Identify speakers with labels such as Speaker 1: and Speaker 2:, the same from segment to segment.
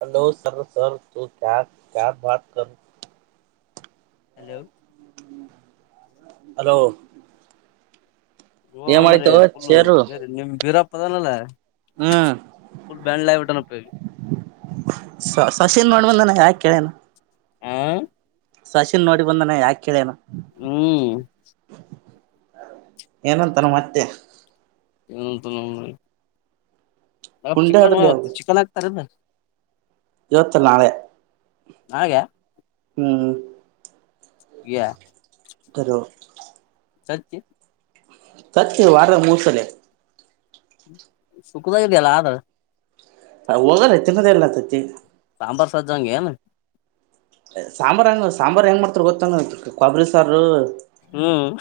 Speaker 1: Hello sir sir ತು ಕ ಬತ ಕ
Speaker 2: ಹಲೋ
Speaker 1: ಹಲೋ ಏನ್
Speaker 2: ಓಮ್ಮ್ರೀ
Speaker 1: ಮಾಡಿತು
Speaker 2: ಪುಲ್ಲು
Speaker 1: ಚೇರು
Speaker 2: ಬೇರೆ ನಿಮ್ ಬೀರಪ್ಪದನಲ್ಲ
Speaker 1: ಹ್ಮ್
Speaker 2: ಫುಲ್ ಬ್ಯಾಂಡ್ ಲವಟನ್ನು ಉಪಯೋಗಿ
Speaker 1: ಸ ಸಶಿನ್ ನೋಡ್ಬಂದನ ಯಾಕ ಕೇಳೇನು
Speaker 2: ಹ
Speaker 1: ಸಸಿನ್ ನೋಡಿ ಬಂದಾನ ಯಾಕ ಕೇಳೇನ
Speaker 2: ಹ್ಮ್
Speaker 1: ಏನಂತಾರ ಮತ್ತೆ
Speaker 2: ಏನುಂತ ನರಿ ನಾ
Speaker 1: ಗುಂಡೆ ಆಡ್ಲಿ
Speaker 2: ಚಿಕನ್ತ್ತು ಚಿಕನ್ ಆಗ್ತಾರದ
Speaker 1: ಇವತ್ತ ನಾಳೆ
Speaker 2: ಹಾಗೆ
Speaker 1: ಹ್ಮ್
Speaker 2: ಯ
Speaker 1: ಕರು
Speaker 2: ಸತ್ಯ
Speaker 1: ಸತ್ಯ ವಾರದ ಮೂಸಲ
Speaker 2: ಸುಖದಾಗಿದೆಯಲ್ಲ ಆದ್ರ
Speaker 1: ಹೋಗಲ್ಲ ತಿನ್ನದ ಎಲ್ಲಂತತಿ
Speaker 2: ಅಮಂಬರಸರ ಜಾಂಗಗೆಿನು
Speaker 1: ಸಾಂಬಾರ್ ಹೆಂಗ ಸಾಂಬಾರ್ು ಹೆಂಗ ಮಾಡ್ತಾರ ಗೊತ್ತಾನ ಕೊಬ್ಬರಿ ಸಾರು
Speaker 2: ಹ್ಮ್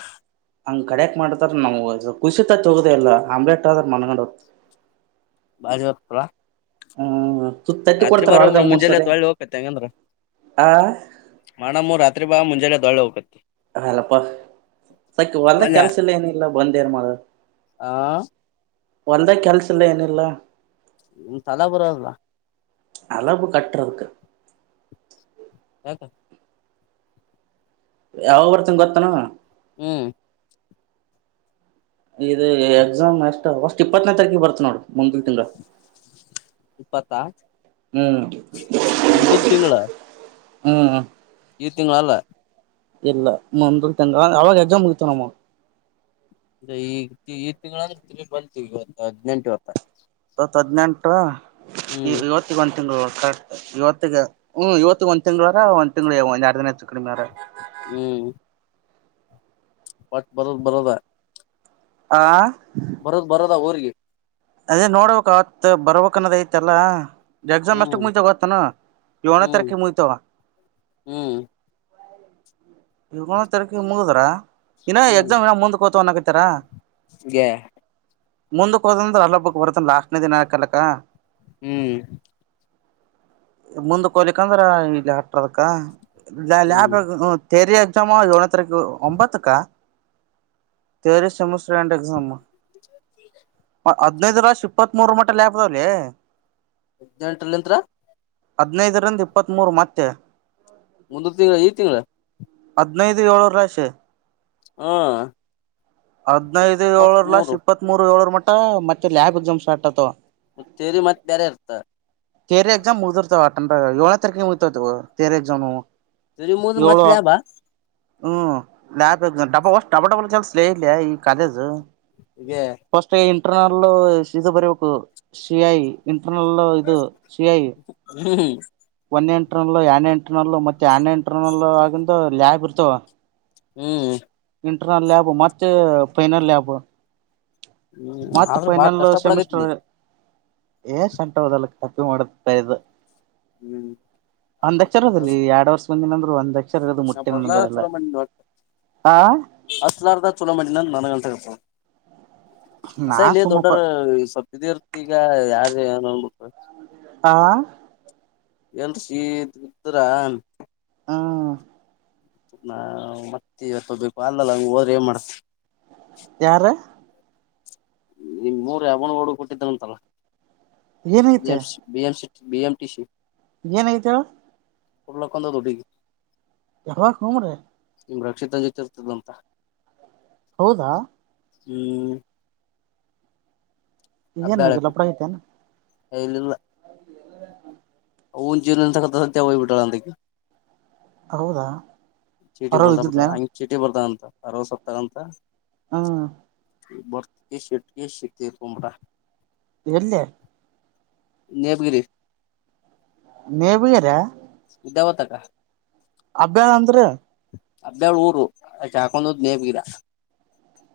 Speaker 1: ಹಂಗ್ ಕಡಕ್ ಮಾಡ್ತಾರ ನಮ್ ಖುಷಿತ ತೋಗುದ ಎಲ್ಲ ಆಮ್ಲೆಟ್ ಆದ್ರ ಮನ್ಗೊಂಡ ಹ
Speaker 2: ಬಾಜರ
Speaker 1: ಹ್ಮ
Speaker 2: ರಾತ್ರಿ ಬಾ ಮುಂಜೆಲ್ಲೆ ದಳಿ ಹೋಗಕತ್ತ ಹೆಂಗಂದ್ರ
Speaker 1: ಆ
Speaker 2: ಮಣಮ್ಮ ರಾತ್ರಿ ಬಾ ಮುಂಜ ಜನ ದೊಳೆ ಹೋಗುತ್ತೆ
Speaker 1: ಅಲ್ಲಪ್ಪಾ ಸಕ ಹೊರ್ದ
Speaker 2: ಒಲ್ಯ
Speaker 1: ಕೆಲ್ಸಲ್ಲ ಏನ ಇಿಲ್ಲ ಬಂದ ಏನ್ ಮಾಡಾರ
Speaker 2: ಹಾ
Speaker 1: ಒಂದ ಕೆನ್ಸಲ್ಲ ಏನಿಲ್ಲ
Speaker 2: ್ ತಲಾ ಬರಲ್ಲ
Speaker 1: ಅಳವು ಕಟ್ಕ್ಕೆ
Speaker 2: [unintelligible]
Speaker 1: ಯಾವ ಬರ್ತನ್ ಗೊತ್ತಾನ
Speaker 2: ಹ್ಮ್
Speaker 1: ಇದು ಎಕ್ಸಾಮ್ ಎಷ್ಟ ಅಷ್ಟ್ ಇಪ್ಪತ್ತನೇ ತಾರೀಕ ಬರ್ತ ನೋಡ ಮುಂದಲ್ ತಿಂಗ
Speaker 2: ಪತಾತ್
Speaker 1: ಹ್ಮ್ ಹ್ಮ್
Speaker 2: ಇತೀಂಗಲ್ಲ
Speaker 1: ಇಲ್ಲ ಮೂರು ತಂಗ ಅ ಎಕ್ಸಾಮತನಾಮ
Speaker 2: ಈ ಈ ತಿಂಗಳಂದ್ರೆ ತಿ ಬಂತೀವಿ ಇವತ್ತು ಹದ್ಿನೆಂಟುವತ್ತ
Speaker 1: ಇವತ್ ಹದ್ನೆಂಟ ಇವತ್ತಿಗೆ ಒಂದ ತಿಂಗಗಳು ಕರೆ ಇವತ್ತು ಹ್ಮ್ ಇವತ್ತು ಒಂದ್ ತಿಂಳಾರ ಒಂದ್ ತಿಂಗ್ಗಳು ಒಂದ್ ಎರಡ್ ದಿನ ಆತ್ತು ಕಡಿಮೆವಾರ
Speaker 2: ಪಾಠ ಬರದ ಬರದ ಆ
Speaker 1: ಆ
Speaker 2: ಬರೋದು ಬರೋದ ಊರ್ರಿಗೆ
Speaker 1: ಅದೇ ನೋಡ್ಬೇಕ ಆತ್ ಬರ್ಬೇಕಕ್ನ್ನೋದ ಐತಲ್ಲ ಎಕ್ಸಾಮ್
Speaker 2: ಹ್ಮ್
Speaker 1: ಎಷ್ಟಕ್ ಮುಗಿತಗತಾನ ಏನೇ
Speaker 2: ಹ್ಮ್
Speaker 1: ತಾರೀಕಕ್ ಮುಯತೋಗ
Speaker 2: ಹ್ಮ್
Speaker 1: ಇವಂದ್ ತರಕಿ ಮುಗುದರ ಇನ
Speaker 2: ಹ್ಮ್
Speaker 1: ಎಕ್ಸಾಮ್ ಏ ಮುಂದ್ ಕೋತನ್ಾಕತಾರ
Speaker 2: [unintelligible]
Speaker 1: ಮುಂದಕ್ ಹೋದಂದ್ರ ಅಲ್ಲೊಬ್ಬಕ್ ಬರ್ತನ್ ಲಾಕ್ನೇ ದಿನ ಆಾಕಲಕ್ಕ
Speaker 2: ಹ್ಮ್
Speaker 1: ಮುಂದಕ್ಕೆ ಹೋಲಿಿಕಂದ್ರ ಇಲ್ಲಿ ಹಟದಕ್ಕ
Speaker 2: ಹ್ಮ್
Speaker 1: ರಿ ಎಕ್ಸಾಮು ಏನ ತಾರೀಕು ಒಂಬತ್ತುಕ್ಕಾ ತರೆ ಸೆಮಸ್ರ್ ಆಂಡ್ ಎಕ್ಸಾಮ ಹದ್ನೈದು ರಾಷ್ ಇಪ್ಪತ್ತ್ ಮೂರು ಮಟ್ಟಾಪದಾವಲಿ
Speaker 2: ಎಂಟ್ರಲ್ಂತ್ರತ್ರ
Speaker 1: ಹದ್ನೈದರಿಂದ ಇಪ್ಪತ್ತ್ ಮೂೂರು ಮತ್ತೆ
Speaker 2: ಒಂದು ತಿಂಗಳ ಈ್ ತಿಂಗಳ
Speaker 1: ಹದ್ನೈದು ಏಳರು ಲಾಷ
Speaker 2: ಹಾ
Speaker 1: ಹೈದೈದು ಏಳವರ್ ಲಾಸ್ ಇಪ್ಪತ್ ಮೂರು ಏಳರ ಮತ್ತೆ ಲ್ ಎಕ್ಸಾಮ್ ಸ್ಟಾರ್ಗ್ತವ
Speaker 2: ಮತ್ತೇರಿ ಮತ್ತ್ ಬೇರೆ ಇರ್ತ
Speaker 1: ಕೆರಿ ಎಕ್ಸಾಮ್ ಮುಗಿರ್ತವ ಅಟೆಂಡ ಏಳೇ ತಾರೀಕ ಮುಗ್ತವತವ ತೇರಿ ಎಕ್ಸಾಮು
Speaker 2: ತರಿ ಮೂಗ ಮತ್ತಲಬ
Speaker 1: ಹ್ಮ್ ಲಾ ಡಬ್ಬಷ್ಟ ಡಬ ಡಬ ಚಲ್ಸ್ಲ ಇಲ್ಲ ಈ ಕಾಲೇಜು
Speaker 2: ಗೆ
Speaker 1: ಸ್ ಇಂಟರ್ನಲ್ ಇದು ಬರಬೇಕು ಸಿ ಐ ಅಲ್ಲ ಇದು ಸಿಯಾಯಿ
Speaker 2: ಹ್ಮ್
Speaker 1: ಪನ್ನೆಂಟರಲ್ಲ ಎನೆೆಂಟ ನಲ್ಲೂ ಮತ್ತೆ ಆನೆೆಂಟರಲ್ಲ ಆಗಂದ ಲಯಾಬ್ ಇರ್ತವ
Speaker 2: ಹ್ಮ್
Speaker 1: ಲ್ಯಾಬ್ ಮತ್ತೆ ಫೈನಲ್ ಲ್ಾಬ್
Speaker 2: ಹ್ಮ್
Speaker 1: ಮಾರ್ಚ್
Speaker 2: ಆದ್ರೂ ಬಾಳ
Speaker 1: ಪಿನಲ್
Speaker 2: ಕಷ್ಟ ಪಡಕತ್ಲಿ
Speaker 1: ಸೆಮಿಸಟರ್ ಏ ಸಂಟ ಹದಲ್ಲ ಕಕಿ ಮಾಡತ ಇದ್ದ
Speaker 2: ಹ್ಮ್
Speaker 1: ಒಂದಕ್ಷರ ಅದಲ್ಲಿ ಎರಡು ವರ್ಷ ಮುಂದಿನಂದ್ರು ಒಂದಕ್ಷರ
Speaker 2: ನ ಬರಲ ಚಲ ಮಣಿ
Speaker 1: ಆ
Speaker 2: ಅಸ್ಲಾರ್ದಾ ಚಲ ಮಿನ ನನಗ ತೆಗೆಪ್ಪ ಅಸ
Speaker 1: ನಾ
Speaker 2: ಇಲ್ಲಿ
Speaker 1: ಸುಮ್ಮಪ್ಪ
Speaker 2: ದೊಡ್ಡರು ಸ್ವಪ ಇರ್ತಿ ಈಗ ಯಾರ ಏನ
Speaker 1: ಆಾ
Speaker 2: ಚೀತ್ ಉತ್ತರಾಣ
Speaker 1: ಹಾ
Speaker 2: ನಾ ಮತ್ತೆ ಇವತ್ತು ಹೋಗ್ಬೇಕು ಅಲ್ಲಲ್ಲ ಹಂಗ ಹೋದ್ರೆ ಏನ್ ಮಾಡತ
Speaker 1: ಯಾರ
Speaker 2: ನಿಮ್ ಮೂರ್ ಯಾವನ ಹಡು ಕೊಟ್ಟಿದ್ದನಂತಲ್ಲಂ ಬಿಂ ಸಿ ಬಿ ಎಂಟಿ ಸಿ
Speaker 1: ಏನ ಆಗೇತಿ ಹೇಳು
Speaker 2: ಉರಲ್ ಹಾಕೊಂಡತ ಹುಡುಗಿ
Speaker 1: ಯಾವಾಗ ಹು ರೀ
Speaker 2: ನಿಮ್ ರಕ್ಷಿತ ಜೊತೆ ಇರ್ತದ ಅಂತ
Speaker 1: ಹೌದಾ
Speaker 2: ಹ್ಮ
Speaker 1: ಇದೇನ್ ಲಪಡಗಐತೆನಾ
Speaker 2: ಅಲ್ಲಿ
Speaker 1: ಹ
Speaker 2: ಜೀವನಂತಕ್ಕತ ಸತ್ಯ ಹೋಗ್ಬಿಟಳ ಅಂದಕ್ಕೆ
Speaker 1: ಹೌದಾ
Speaker 2: ಚೀಟಿ
Speaker 1: ಹೊರ
Speaker 2: ಬರ್ತಾ ಬಿ
Speaker 1: ಇದ್ದಿದ್ಲ
Speaker 2: ಹಂಗ ಚೀಟಿ ಬರ್ತಾಗಂತ ಅರವ ಸಪ್ತಂತ
Speaker 1: ಹಾ
Speaker 2: ಬರ್ತಗೆ ಶೆಟ್ಕ ಸಿತ ತೀರಕೋಬಿಟ್ಟ
Speaker 1: ಎಲ್ಲೆ
Speaker 2: ನೇಪಗಿರಿ
Speaker 1: ನೀ ಬಯರಾ
Speaker 2: ಇದಾವತಕ್ಕ
Speaker 1: ಅದ ಅಂದ್ರ
Speaker 2: ಹಬ್ಬಳ ಊರು ಅ ಹಾಕೊಂಡದ್ ನೇಪ್ಗಿರಾ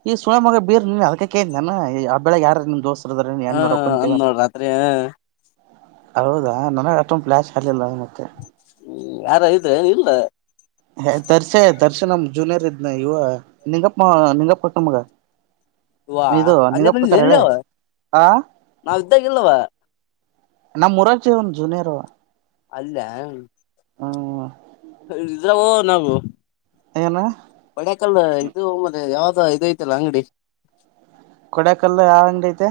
Speaker 1: ಈ ಸುಣ ಮಗ ಬೀರ್ ನೀನ್ ಅದಕ ಕ ನಾನ ಆ ಬೆಳಗ್ ಯಾರ ನಿಮ್ ದೋಸ ನ್ ಹೆಣ್ಣ
Speaker 2: ಹಾ
Speaker 1: ನೋಡಕೊಂತೀವ
Speaker 2: ಅಂದ್ ನೋಡ್ ರಾತ್ರಿ
Speaker 1: ಹೌದಾ ನನಗೆ ಅಷ್ಟೊಂದು ಫ್ಲ್ಯಾಶ್ ಆಲ್ಲಿಲ್ಲ ಮತ್ತೆ
Speaker 2: ಹ್ಮ್ ಯಾರ ಇದ್ರೆ ಏನ ಇಲ್ಲ
Speaker 1: ಹ ದರ್ಶ ದರ್ಶ ನಮ ಜೂನಿಯರ್ ಇದ್ನ ಯುವ ನಿಂಗಪ್ಪ ನಿಂಗಪ್ಪ ಕಾಕಾ ನ್ ಮಗ
Speaker 2: ವಾ ಅಲ್ಲೇ ಬಂದ ಎಲ್ಲವ ನಾವ ಇದ್ದಾಲೇ ಇಲ್ಲವ
Speaker 1: ನಮ್ಮ ಮುರಾರ್ಜಿ ಒಂದು ಜುನಿಯರ್
Speaker 2: ಅಲ್ಯ್
Speaker 1: ಹ
Speaker 2: ನಾವು
Speaker 1: ಏನು
Speaker 2: ಬಡ್ಯಾಕಲ್ ಇದು ಮಲೆ ಯಾವ್ದ ಇದು ಐತಿಲ್ಲ ಅಂಗಡಿ
Speaker 1: ಕೊಡಕಲ್ಲ ಅಂಗಐತೆ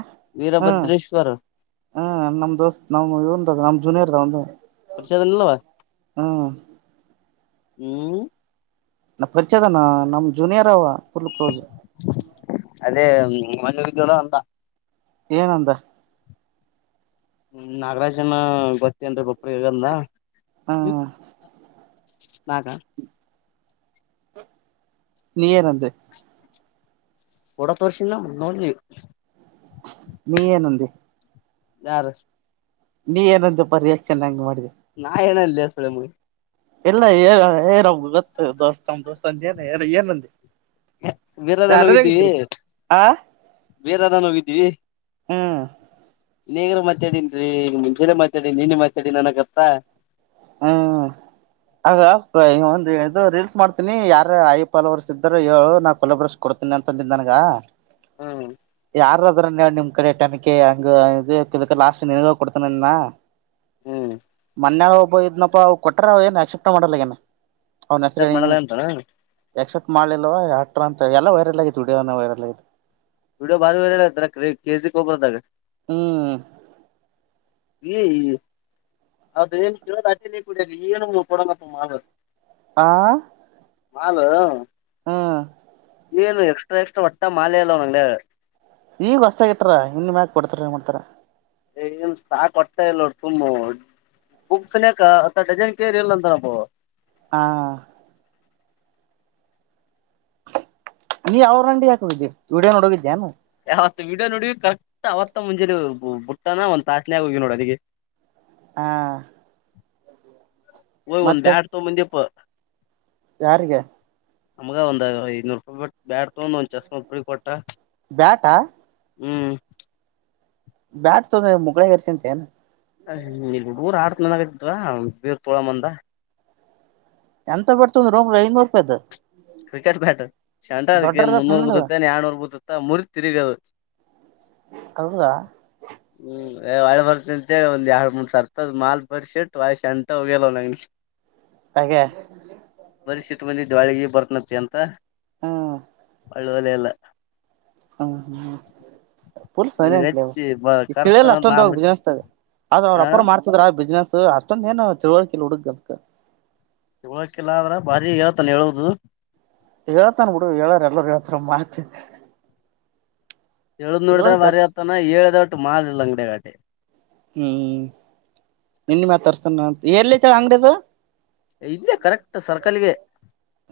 Speaker 1: ಹ್ಮ್
Speaker 2: ವೀರಭದ್ರೇಶ್ವರ
Speaker 1: ಹ್ಮ್ ನಮ್ ದೋಸ್ತ್ ನಮ್ ಇವ ನಮ್ ಜೂನಿಯರ್ದ ಅಂದೆ
Speaker 2: ಪರಿಚಯದನಲ್ಲ ಹ್ಮ್
Speaker 1: ನ ಪರಿಚಯದನಾ ನಮ್ ಜೂನಿಯರ್ ಅವ ಫುಲ್ ಕ್ಲೋಸ್
Speaker 2: ಅದೇ ಮೊನ್ನೆ ಹೋಗಿದ್ದವಲ್ ಅಂದ
Speaker 1: ಏನಂದ
Speaker 2: ಹ್ಮ ನಾಗರಾಜನ ಗೊತ್ತೇನ್ರರಿ ಬಪ್ರ ಹಗಂದ
Speaker 1: ಹ
Speaker 2: ನಾಗ
Speaker 1: ನೀಯರಂದ
Speaker 2: ಫೋಟೋ ತೋರ್ಸಿದನ್ ಅವ ನೋಡದಿವಿ
Speaker 1: ನೀ ಏನಂದಿ
Speaker 2: ಯಾರ
Speaker 1: ನೀ ಏನಂದಪ್ಪ ರಿಯಾಕ್ಷನ್ ಹಂಗ್ ಮಾಡಿದಿ
Speaker 2: ನಾ ಎನ ಅಲ್ಲಿ ಸ್ಳ ಮು [unintelligible]
Speaker 1: ಎಲ್ಲ ಏ ಏನ ಗೊತ್ತ ದೋಸ್ತ ದೋಸ್ತಂದ ಏನ ಹೇಳ ಏನಂದ
Speaker 2: ಬೇರೆಾರನ್ ಹೋಗಿದ್ದೀವಿ
Speaker 1: ಆ
Speaker 2: ಬೇರೆಾರನ್ ಹೋಗಿದ್ದೀವಿ
Speaker 1: ಹಾ
Speaker 2: ನೀಗರು ಮಾತಾಡನ್ೀ ಮಾತಾಡಿ ನೀನ್ ಮಾತಾಡಿ ನನಗತ್ತ [unintelligible]
Speaker 1: ಹ್ಮ್ ಆಗ ಒಂದು ಇದು ರೀಲ್ಸ್ ಮಾಡ್ತೀನಿ ಯಾರ ಆಯ ಪಲವರ್ಸ್ ಇದ್ದಾರು ನಾ ಕೊಲ ಬರ್ಸ ಕೊಡ್ತೀನಿ ಅಂತ ತಿದ್ದ ನನಗ
Speaker 2: ಹ್ಮ
Speaker 1: ಯಾರಾದ್ರ ನೀ ನಿಮ್ ಕಡೆ ತನಿಖೆ ಹಂಗ ಇ ಲಾಸ್ಟ್ ನಿನಗ ಕೊಡ್ತನನ್ನ
Speaker 2: ಹ್ಮ್
Speaker 1: ಮೊನ್ನೆ ಒಬ್ಬ ಇದ್ನಾ ಪಾ ಅವ ಕೊಟ್ರ ಅವ ಏನ್ ಆಕ್ಸೆಪ್ಟ್ ಮಾಡಲ್ಲ ಏನ ಅವ್ನ್ ಹೆಸರು
Speaker 2: ಅಕ್ಸೆಪ್ಟ್
Speaker 1: ಏನು ನೀ
Speaker 2: ಮಾಡಲ್ಲ ಅಂತಾನ
Speaker 1: ಎಕ್ಸೆಪ್ಟ್ ಮಾಡ್ಲಲ್ವ ಯಾಕ್ ಅಂತ ಎಲ್ಲ ವೈರಲ್ ಆಗಿತೆ ವಿಡಿಯೋ ವೈರಲ್ ಆಗೀತೆ
Speaker 2: ವಿಡಿಯೋ ಬಾರಿ ವೈರಲ್ ಆಗೇತಿ ಕೆಜಿ ಹ ಒಬರದಾಗ
Speaker 1: ಹ್ಮ್
Speaker 2: ಈ ಅದೇನ್ ಕೇಳೋದ ಅಜನ ಕುಡಿಯ ಏನು ಕೊಡಂಗಪ್ಪ ಮಾ
Speaker 1: ಆ
Speaker 2: ಹಲ್
Speaker 1: ಹಾ
Speaker 2: ಏನು ಎಕ್ಸ್ಟ್ರಾ ಎಕ್ಸ್ಟ್ರಾ ಒಟ್ಟ ಮಾಲೆ ಅಲ್ಲವ ನಂಗಗೆ
Speaker 1: ನಿಂಗ ಹೊಸತಾಗಿ ಇಟರ ಇನ್ ಮ್ಯಕ್ ಕೊಡ್ತಾರ ಏನ್ ಮಾಡ್ತಾರ
Speaker 2: ಏ ಎಲೇನು ಸ್ಟಾಕ್ ಕೊಟ್ಟ ಇಲ್ಲೋ ತುಮ್ಮ ಬುಕ್ಸ್ನಯಕ ಅತ್ತ ಡಜನ್ ಕೇರ್ ಇಲ್ಲ ಅಂತನಬ
Speaker 1: ಹ ನೀ ಅವ್್ರ ಅಂಡಿ ಹಾಕಿದ್ದಿ ವಿಡೋ ನೋಡ ಹೋಗಿದ್ದ್ಯಾಾನು
Speaker 2: ಯಾವತ್ ವಿಡಿಯೋ ನೋಡವಿ ಕಕ್ಟ್ ಅವತ್ತ ಮುಂಜೆ ಬುಟ್ಟನ ಒಂದ್ಾಸ್ನ ಆ ಹೋಗ್ವಿ ನೋಡ ಅದಿಗೆ [unintelligible]
Speaker 1: ಹಾ
Speaker 2: ಹೋಗೀ ಒಂದ್
Speaker 1: ಮತ್ತೆ
Speaker 2: ಬ್ಯಾಡ್ ತಗೊ ಬಂದಿಪ್ಪ
Speaker 1: ಯಾರಿಗೆ
Speaker 2: ನಮಗ ಒಂದ್ ಐನೂ ರೂಪಾಯಿ ಬ್ಯಾಡ್ ತ ಒಂದ ಒಂದ್ ಚಸ್ ಒಬರಿಗೆ ಕೊಟ್ಟ
Speaker 1: ಬ್ಯಾಟಾ
Speaker 2: ಹ್ಮ್
Speaker 1: ಬ್ಯಾಟ್ ತೊಂದ ಮುಕ್ಳಗರ್ಸಿಂತ ಏ
Speaker 2: ಹ ಇಲ್ಲಿಡು ಊರು ಆರ್ತ ಮಂದಾಗ್ವ ಬೇರ್ ತೊಳ ಮಂದ
Speaker 1: ಎಂತ ಬಂತಿದ ರೋಂಬರು ಐನೂರು ರೂಪಾಯ್ದ
Speaker 2: ಕ್ರಿಕೆಟ್ ಬ್ಯಾಟರ್ ಶಂಟ ಅದಕ್ಕೇನ್ ಮುನ್ನೂರ್
Speaker 1: ಸಣ್ಣದ
Speaker 2: ಗೂತತ್ತನ್ ಯಡ್ನೂರ್ ಗೂತತ್ತ ಮುರ ತಿರುಗದ
Speaker 1: ಹೌದಾ
Speaker 2: ಒಳೆ ಬರ್ತ ಅಂತೇಳಿ ಒಂದ್ ಎರಡು ಮೂರು ಸರ್ಪದ ಮಾಲ್ ಬರ್ಶಿಟ್ ವಳ ಶ ಅಂಟ ಹೋಗ್ಯಲ್ವ ನಂಗೆ
Speaker 1: ಹಾಗೆ
Speaker 2: ಇಷ್ಟ ಮಂದಿ ವಳಿಗೆ ಬರ್ತನತಿ ಅಂತ
Speaker 1: ಹಾ
Speaker 2: ಲೋಲೇಅಲ್ಲ
Speaker 1: ಹಾ ಹಾ ಪೂಲ್ ಸರಿ
Speaker 2: ನಿನ್ಗ
Speaker 1: ಅಂಟ್ಲ
Speaker 2: ಹೆಚ್ಚಿ ಬ
Speaker 1: ಈ
Speaker 2: ಕರ್ಸ್ತನ
Speaker 1: ತಿಳಿಯಲ್ಲ
Speaker 2: ನಾ
Speaker 1: ಅಷ್ಟೊಂದೋಗಿ
Speaker 2: ಬಿಟ್
Speaker 1: ಬಿಜಿನಿಸಸ್ತದೆ ಆದ್ ಅವ್ರ
Speaker 2: ಆ
Speaker 1: ಅಪ್ರ ಮಾಡ್ತಿದ್ರ ಬಿಸ್ನೆಸ್ ಅಷ್ಟೊಂದ ಏನು ತಿಳುವಳಿಕಲ್ ಹುಡುಗ್ ಅದಕ್
Speaker 2: ತಿಳಕಿಲ್ಲ ಅಂದ್ರೇ ಬಾರಿ ಹೇಳೇಳ್ತಾನ ಹೇಳುದು
Speaker 1: ಹೇಳ್ತಾನ ಬಿುಡು ಹೇಳಾರ ಎಲ್ಲರು ಹೇಳ್ತಾರ ಮಾತಿ
Speaker 2: ಎಳುದ್ ನೋಡಿದ್ರೆ ಮಾರಿ ಆತ್ತನ ಹೇಳ್ದ ಒಟ್ಟು ಮಾಿಲ್ಲ ಅಂಗ್ಡಿಗಾಟಿ
Speaker 1: ಹ್ಮ್ ಮಾ ತರ್ತಣಂತ ಎಲ್ಲ ಐತಲೇ ಅಂಗಡದು
Speaker 2: ಇಲ್ಲೇ ಕರೆಕ್ಟ್ ಸರ್ಕಲ್ಗೆ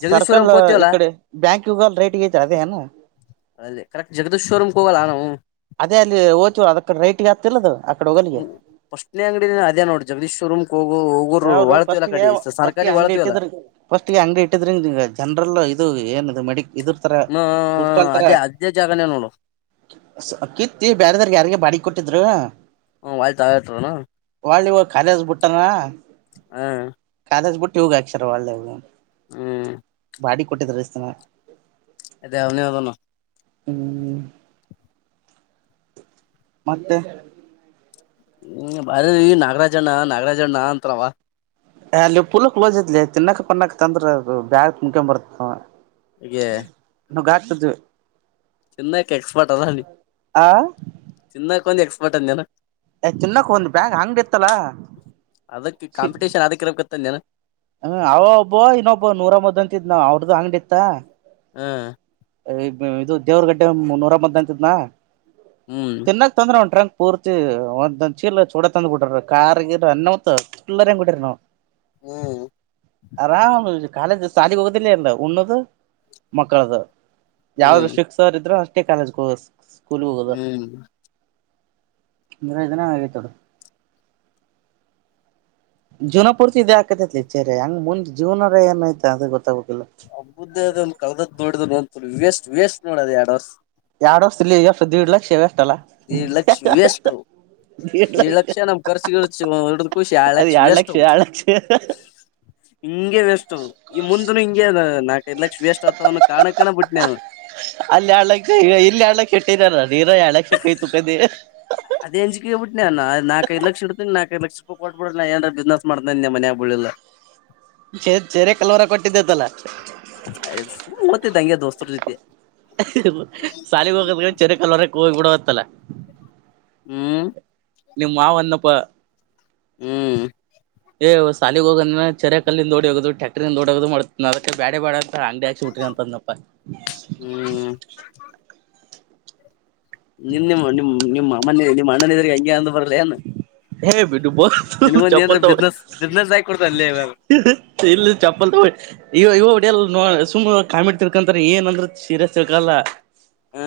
Speaker 2: ಜಗದೀಶ್ವರಂ
Speaker 1: ಸರ್ಕಲ್
Speaker 2: ಕೋತೀವಲ್ಲಾ
Speaker 1: ಇಕಡೆ ಬ್ಯಾಂಕ್ಗ ರೈಟ್ಗತೆ ಅದೇ ಏನಾ
Speaker 2: ಅದೇ ಕರೆಕ್ಟ್ ಜಗದೀ್ವರ್ೂ್ ಹೋಗಲ್ಲ ನಾನ
Speaker 1: ಅದೇ ಅಲ್ಲಿ ಓತ ಅದ ಕಡೆ ರೈಟಗ ಆಗ್ತಿರ್ದು
Speaker 2: ಸ್ಟ್ನೇ ಅಂಗಡ ಅದೇ ನೋಡಿ್ರ ಜಗದೀಶ್ರ್ರಮ್ ಹೋಗ ಹ
Speaker 1: ಯಾವರು ಫಸ್ಟ್ಗೆ ಫಸ್ಟ್ಗೆ ಅಂಗ್ಡಿ ಇಟ್ಟಿದ್ರ ಫಸ್ಟ್ಗೆ ಅಂಗಡಿ ಇಟ್ಟಿದ್ರಿ ಜನ್ರಲ್ ಇದು ಏನದು ಮೆಡ ಇದಿರ್ತಾರ
Speaker 2: ಹ್ಮ
Speaker 1: ಬುಕ್ ಸಲ್ತರ
Speaker 2: ಅದೇ ಅದೇ ಜಾಗನೇ ನೋಡು
Speaker 1: ಕಿತ್ತಿ ಬೇರೆದಾರ್ಗೆ ಯಾರಿಗೆ ಬಾಡಿ ಕೊಟ್ಟಿದ್ರು
Speaker 2: ಹ್ಮ ವಯತ ಆಯತನು
Speaker 1: ಅಲಿ ಅಂದು ಕಾಲೇಜ್ ಬಿಟ್ಟಾನ
Speaker 2: ಹಾ
Speaker 1: ಅದ್ ಬಿಟ್ಟು ಯೋಗಗ ಆಕ್ಷಿನ ವಾಲೇನ
Speaker 2: ಹ್ಮ್
Speaker 1: ಬಾಡಿ ಕೊಟ್ಟಿದಸ್ತನ
Speaker 2: ಅದೇ ಅವನ ಅದಣ
Speaker 1: ಹ್ಮ್ ಮತ್ತೆ
Speaker 2: ಹ್ಮ್ ಬಾರಿ ನಾಗರಾಜ ಅಣ್ಣ ನಾಗರಾಜಣ್ಣ ಅಂತವ
Speaker 1: ಅಲ್ಲಿ ಪುಲಕ್ ಲೋಸ್ ಇದ್ಲಿ ತಿನ್ನಕ್ ಪನ್ನಾಕ್ ಅಂದ್ರ ಬ್ಯಾಗ್ ಮುನ್ಕೊ ಬರ್ತ
Speaker 2: ಈ
Speaker 1: ನಗಾಟುದು
Speaker 2: ಚಿನ್ನ ಎಕ್ಸ್ಪರ್ಟ್ ಅಲ್ಲ
Speaker 1: ಆ
Speaker 2: ಚಿನ್ನ ಕೊಂದು ಎಕ್ಸ್ಪರ್ಟ್ ಅನ
Speaker 1: ಎ್ ಚಿನ್ನಕ್ಕ ಒಂದು ಬ್ಯಾಗ್ ಹಂಗ್ಡಿ ಇತ್ತಲ ಸಿ
Speaker 2: ತನ್ನ
Speaker 1: ಹ್ಮ ಅವ ಒಬ್ಬೋ ಇನ್ನೊಬ್ಬೊ ನೂರ ಮದ್ದ ಅಂತಿದ್ ನಾವ ಅವ್ರ್ದು ಅಂಗಡಿ ಇತ್ತ
Speaker 2: ಹಾ
Speaker 1: ಇದು ದೇವ್ರಗಡ್ಡೆ ನೂರ ಮ್ದ ಅಂತಿದ್ನಾ
Speaker 2: ಹ್ಮ್
Speaker 1: ತಿನ್ನಕ್ ತಂದ್ರ ಒನ್ ಟ್ರಂಕ್ ಪೂರ್ತಿ ಒಂದಂದ ಚೀಲ ಚೂಡ ತಂದ್ ಬಿಟ್ರರು ಕಾರ್ಗಿರ ಅನ್ನವತ್ ಚಲ್ಲರ್ ಹೆಂಗ್ ಬಿಟ್ರ ನಾವವು
Speaker 2: ಹ್ಮ್
Speaker 1: ಆರಾಮ ಕಾಲೇಜ್ ಸಾಲಿಗೆ ಹೋಗೋದಿಲ್ಲ ಅಲ್ಲ ಉಣ್ಣದು ಮಕ್ಕಳದು ಯಾವ್ದ್
Speaker 2: ಹ್ಮ್
Speaker 1: ಫಿಕ್ಸರ್ ಇದ್ರೆ ಅ ಕಾಲಜ ಕೋರ್ಸ್
Speaker 2: ಹ್ಮ್
Speaker 1: ನಿಂದದನ ಆಗತೊಡ ಜೀನ ಪೂರ್ತಿ ಇ ಇದೇ ಆಕತತ್ಚೇರಿ ಹಂಗ್ ಮುಂದ್ ಜೀನರ ಏನಯ್ತ ಅದು ಗೊತ್ತಾಗುತ್ತ
Speaker 2: ಹಬ್ಬ್ದ ಅ ಒಂದು ಕಳದ ದುಡ್ದು ನೋ ವೇಸ್ಟ್ ವೇಸ್ಟ್ ನೋಡದ ಎಡವ
Speaker 1: ಎರಡ್ ವರ್ಷದ ಇಲ್ಲಿ ಎರ್ಷ ದದುಡ್ ಲಕ್ಷವ
Speaker 2: ಈ ಲಕ್ಷ್ಯ ವ್ಯಸ್ತ ಹ ಏಳ ಲಕ್ಷ ನಮ್ ರ್ಸ ಹಡ ಕಷಿ ಏಳ್
Speaker 1: ಅದ್
Speaker 2: ಲಕ್ಷ
Speaker 1: ಎರಡ್
Speaker 2: ಎಷ್ಟ
Speaker 1: ಎರಡ್ ಲಕ್ಷ
Speaker 2: [unintelligible] ಹಿಂಗೆ ವೇಸ್ಟ್ ಈ ಮುಂದನು ಹಿಂಗೆ ನಾಲ್ಕೈದ ಲಕ್ಷ ವೇಸ್ಟ್ ಆತವನ್ ಕಾಣಕ್ ಕಣ ಬಿಟ್ಟನೆು
Speaker 1: ಅಲ್ಲಿ ಆಳಕ್ಕ ಇಲ್ಲಿ ಹಳಕ್ಕ ಇಟ್ಟರಾರ ನೀರ ಎಳಕ್ಕೈತು ಕದ
Speaker 2: ಅದ ಅಂಜಿಕೆೋಗಬ ಬಿಟ್ಟಿಾನ ನಾಕೈ ದು ಲಕ್ಷ ಇಡ್ತನ ನಕೈಐ ಲಕ್ಷ ರೂಪಾಯ ಕೊಬ ಬಿಡ ನಾ ಏಾರ ಬಿಸ್ನೆಸ್ ಮಾಡ್ನ ನಿನ್ ಮನ್ಯಾಗ ಬಳ್ಳಿಲ್ಲ [unintelligible]
Speaker 1: ಚ ಚೆರೆ ಕಲ್ವರ ಕೊಟ್ಟಿದ್ದೇತಲ್ಲಾ
Speaker 2: ಯ ಮತ್ತಂಗೆ ದೋಸ್ತರ ಜೊತೆ
Speaker 1: ಸಾಲಿಗೆ ಹೋಗದ ಚೊರೆ ಕಲ್ವರೆ ಹೋಗಿ ಬಿಡವತ್ತಲ್ಲಾ
Speaker 2: ಹ್ಮ್
Speaker 1: ನಿಮ್ಮ್ ಮಾವನ್ನಪ್ಪ
Speaker 2: ಹ್ಮ್
Speaker 1: ಸಾಲಿಗೆ ಹೋಗದ್ರೆ ಚೆರೆ ಕಲ್ಲಿಂದ ೋಡಿ ಹೋಗೋ ಟ್ಯಾಕ್ಟ್ರಂದ ಹೋದು ಅದಕ್ಕೆ ಬ್ಯಾ ಬಾಡದು ಸ ಅಂಗಡಿ ಹಾಕಿ ಉಟ್ರಿ ಅಂತದ್ನಪ್ಪ
Speaker 2: ಹ್ಮ್ ನಿಮ ನಿಮ್ಮ ನಿ ನಿಮ್ಮಮ್ಮನ ನಿಮ್ಮ ಅಣ್ಣನ ಇದ್ರೆ ಹೆಂಗೆ ಅಂದ ಬರಲಿಏ
Speaker 1: ಹ ಬಿಟು ಬ ಚಪ್ಪಲ ತೊಗೊ [inaudible]
Speaker 2: ಬಿಸ್ನೆಸ್ ಬಿಸ್ನೆಸ್ ಆಗಿ ಕೊಡ್ತ ಅಲ್ಲೇ ಇವಾಗ
Speaker 1: ಇಲ್ಲ ಚಪ್ಪಲ್ ತೊಗೊ ಇವ ಇವ. ಸುಮ್ಮ್ ಕಾಮಿಡ್ ತಿಳ್ಕೋತಾರ ಏನ್ ಅಂದ್ರ ಸೀರಿಯಸ್ ತಿಳ್ಕೊಳಲ್ಲ.
Speaker 2: ಹ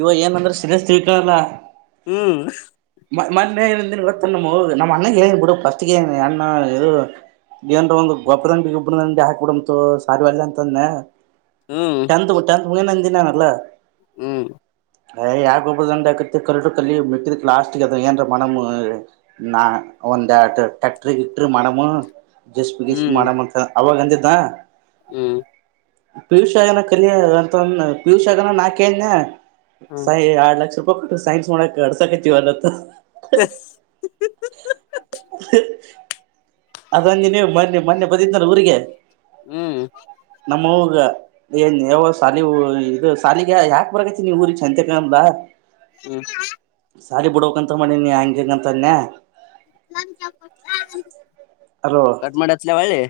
Speaker 1: ಇವ ಏನಂದ್ರ ಸಿರೆ ತಿೀಕಳಲ್ಲ
Speaker 2: ಹ್ಮ್
Speaker 1: ಅಣ್ಣ ನಿವತ್ತ ನ ನಮ್ಮ ಅ್ಣಗೆಳ ಬಿಡುಸ್ ಅಣ್ಣದು ಏನ್ ಒಂದು ಗಬ್ಬರಂಡಿ ಗೊಬ್ಬ್ರ ದಿ ಹಾಕಬಡು ಸಾರಿ ಒಳ್ಳ ಅಂತಂದೆ
Speaker 2: ಹ್ಮ್
Speaker 1: ಟೆನತ್ ಟೆನತ್ ಉ ನಂದಿನಾನಲ್ಲ
Speaker 2: ಹ್ಮ್
Speaker 1: ಅಯ್ ಯಾಗ ಒಬ್ಬ ದಂಡ್ ಆಕತ್ತ ಕಲ್ರು ಕಲ್ಲಿ ಬಿಿದಕ್ ಲಾಸ್ಟ್ಗ ಅದ ಏನ್ ಮನಮ ನಾ ಒಂದು ಟಕ್ಟರ್ ಇಟ್ಟ ಮನಮು ಜಸ್ಪ ಗೀಸ್
Speaker 2: ಹ್ಮ್
Speaker 1: ಮಾಡಂತ ಅವಾಗ ಅಂದಿದ್ದ
Speaker 2: ಹ್ಮ್
Speaker 1: ಪಿಯುಸಿ ಆಗನ ಕಲಿಯ ಅಂತ ಪಿಯುಸಿ ಆಗನ ನಾ ಕೇಳಿನ
Speaker 2: ಹ್ಮ್
Speaker 1: ಸೈನ್ಸ್ ಯಾಡ್ ಲಕ್ಷ ರೂಪಾಯಿ. ಸೈನ್ಸ್ ಮಾಡೋಕ್ಕ [unintelligible]
Speaker 2: [unintelligible]
Speaker 1: [unintelligible] ಅದ ನಿನ್ನೆ ಮೊನ್ನೆ ಮೊನ್ನೆ ಬಂದಿದನಲ್ಲ ಊರಿಗೆ
Speaker 2: ಹ್ಮ್
Speaker 1: ನಮ್ಮ ಅವ್ವ ಗ ಏನ್ ಯವ್ವ ಶಾಲಿಗೆ ಇದು ಶಾಲೆಗೆ ಯಾಕ ಬಾರಕತ್ತಿ ನೀ ಊರಿಗೆ ಸಂಚಾಕ್ ಅಂದ್ಲ
Speaker 2: ಹ್ಮ್
Speaker 1: ಶಾಲಿ ಬಿಡ್ಬೇಕ್ಂತ ಮಾಡಿನೀ ಹಂಗ ಹಿಂಗ ಅಂತ ಅನ್ನಿ. ಅಲೋ
Speaker 2: ಕಟ್ ಮಾಡಿ ಹಚ್ಲ್ಯಾ ಹೊಳ್ಳಿ.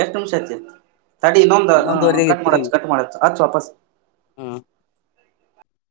Speaker 1: ಎಷ್ಟ್ ನಿಮಿಷ ಐತಿ ತಡಿ ಇನ್ನೊಂದ
Speaker 2: ಹನ್ನೊಂದುವರೆಗೆ
Speaker 1: ಕಟ್ ಮಾಡಿ ಹಚ್ ಕಟ್ ಮಾಡಿ ಹಚ್ ಹಚ್ಚು ವಾಪಸ್.
Speaker 2: ಹ್ಮ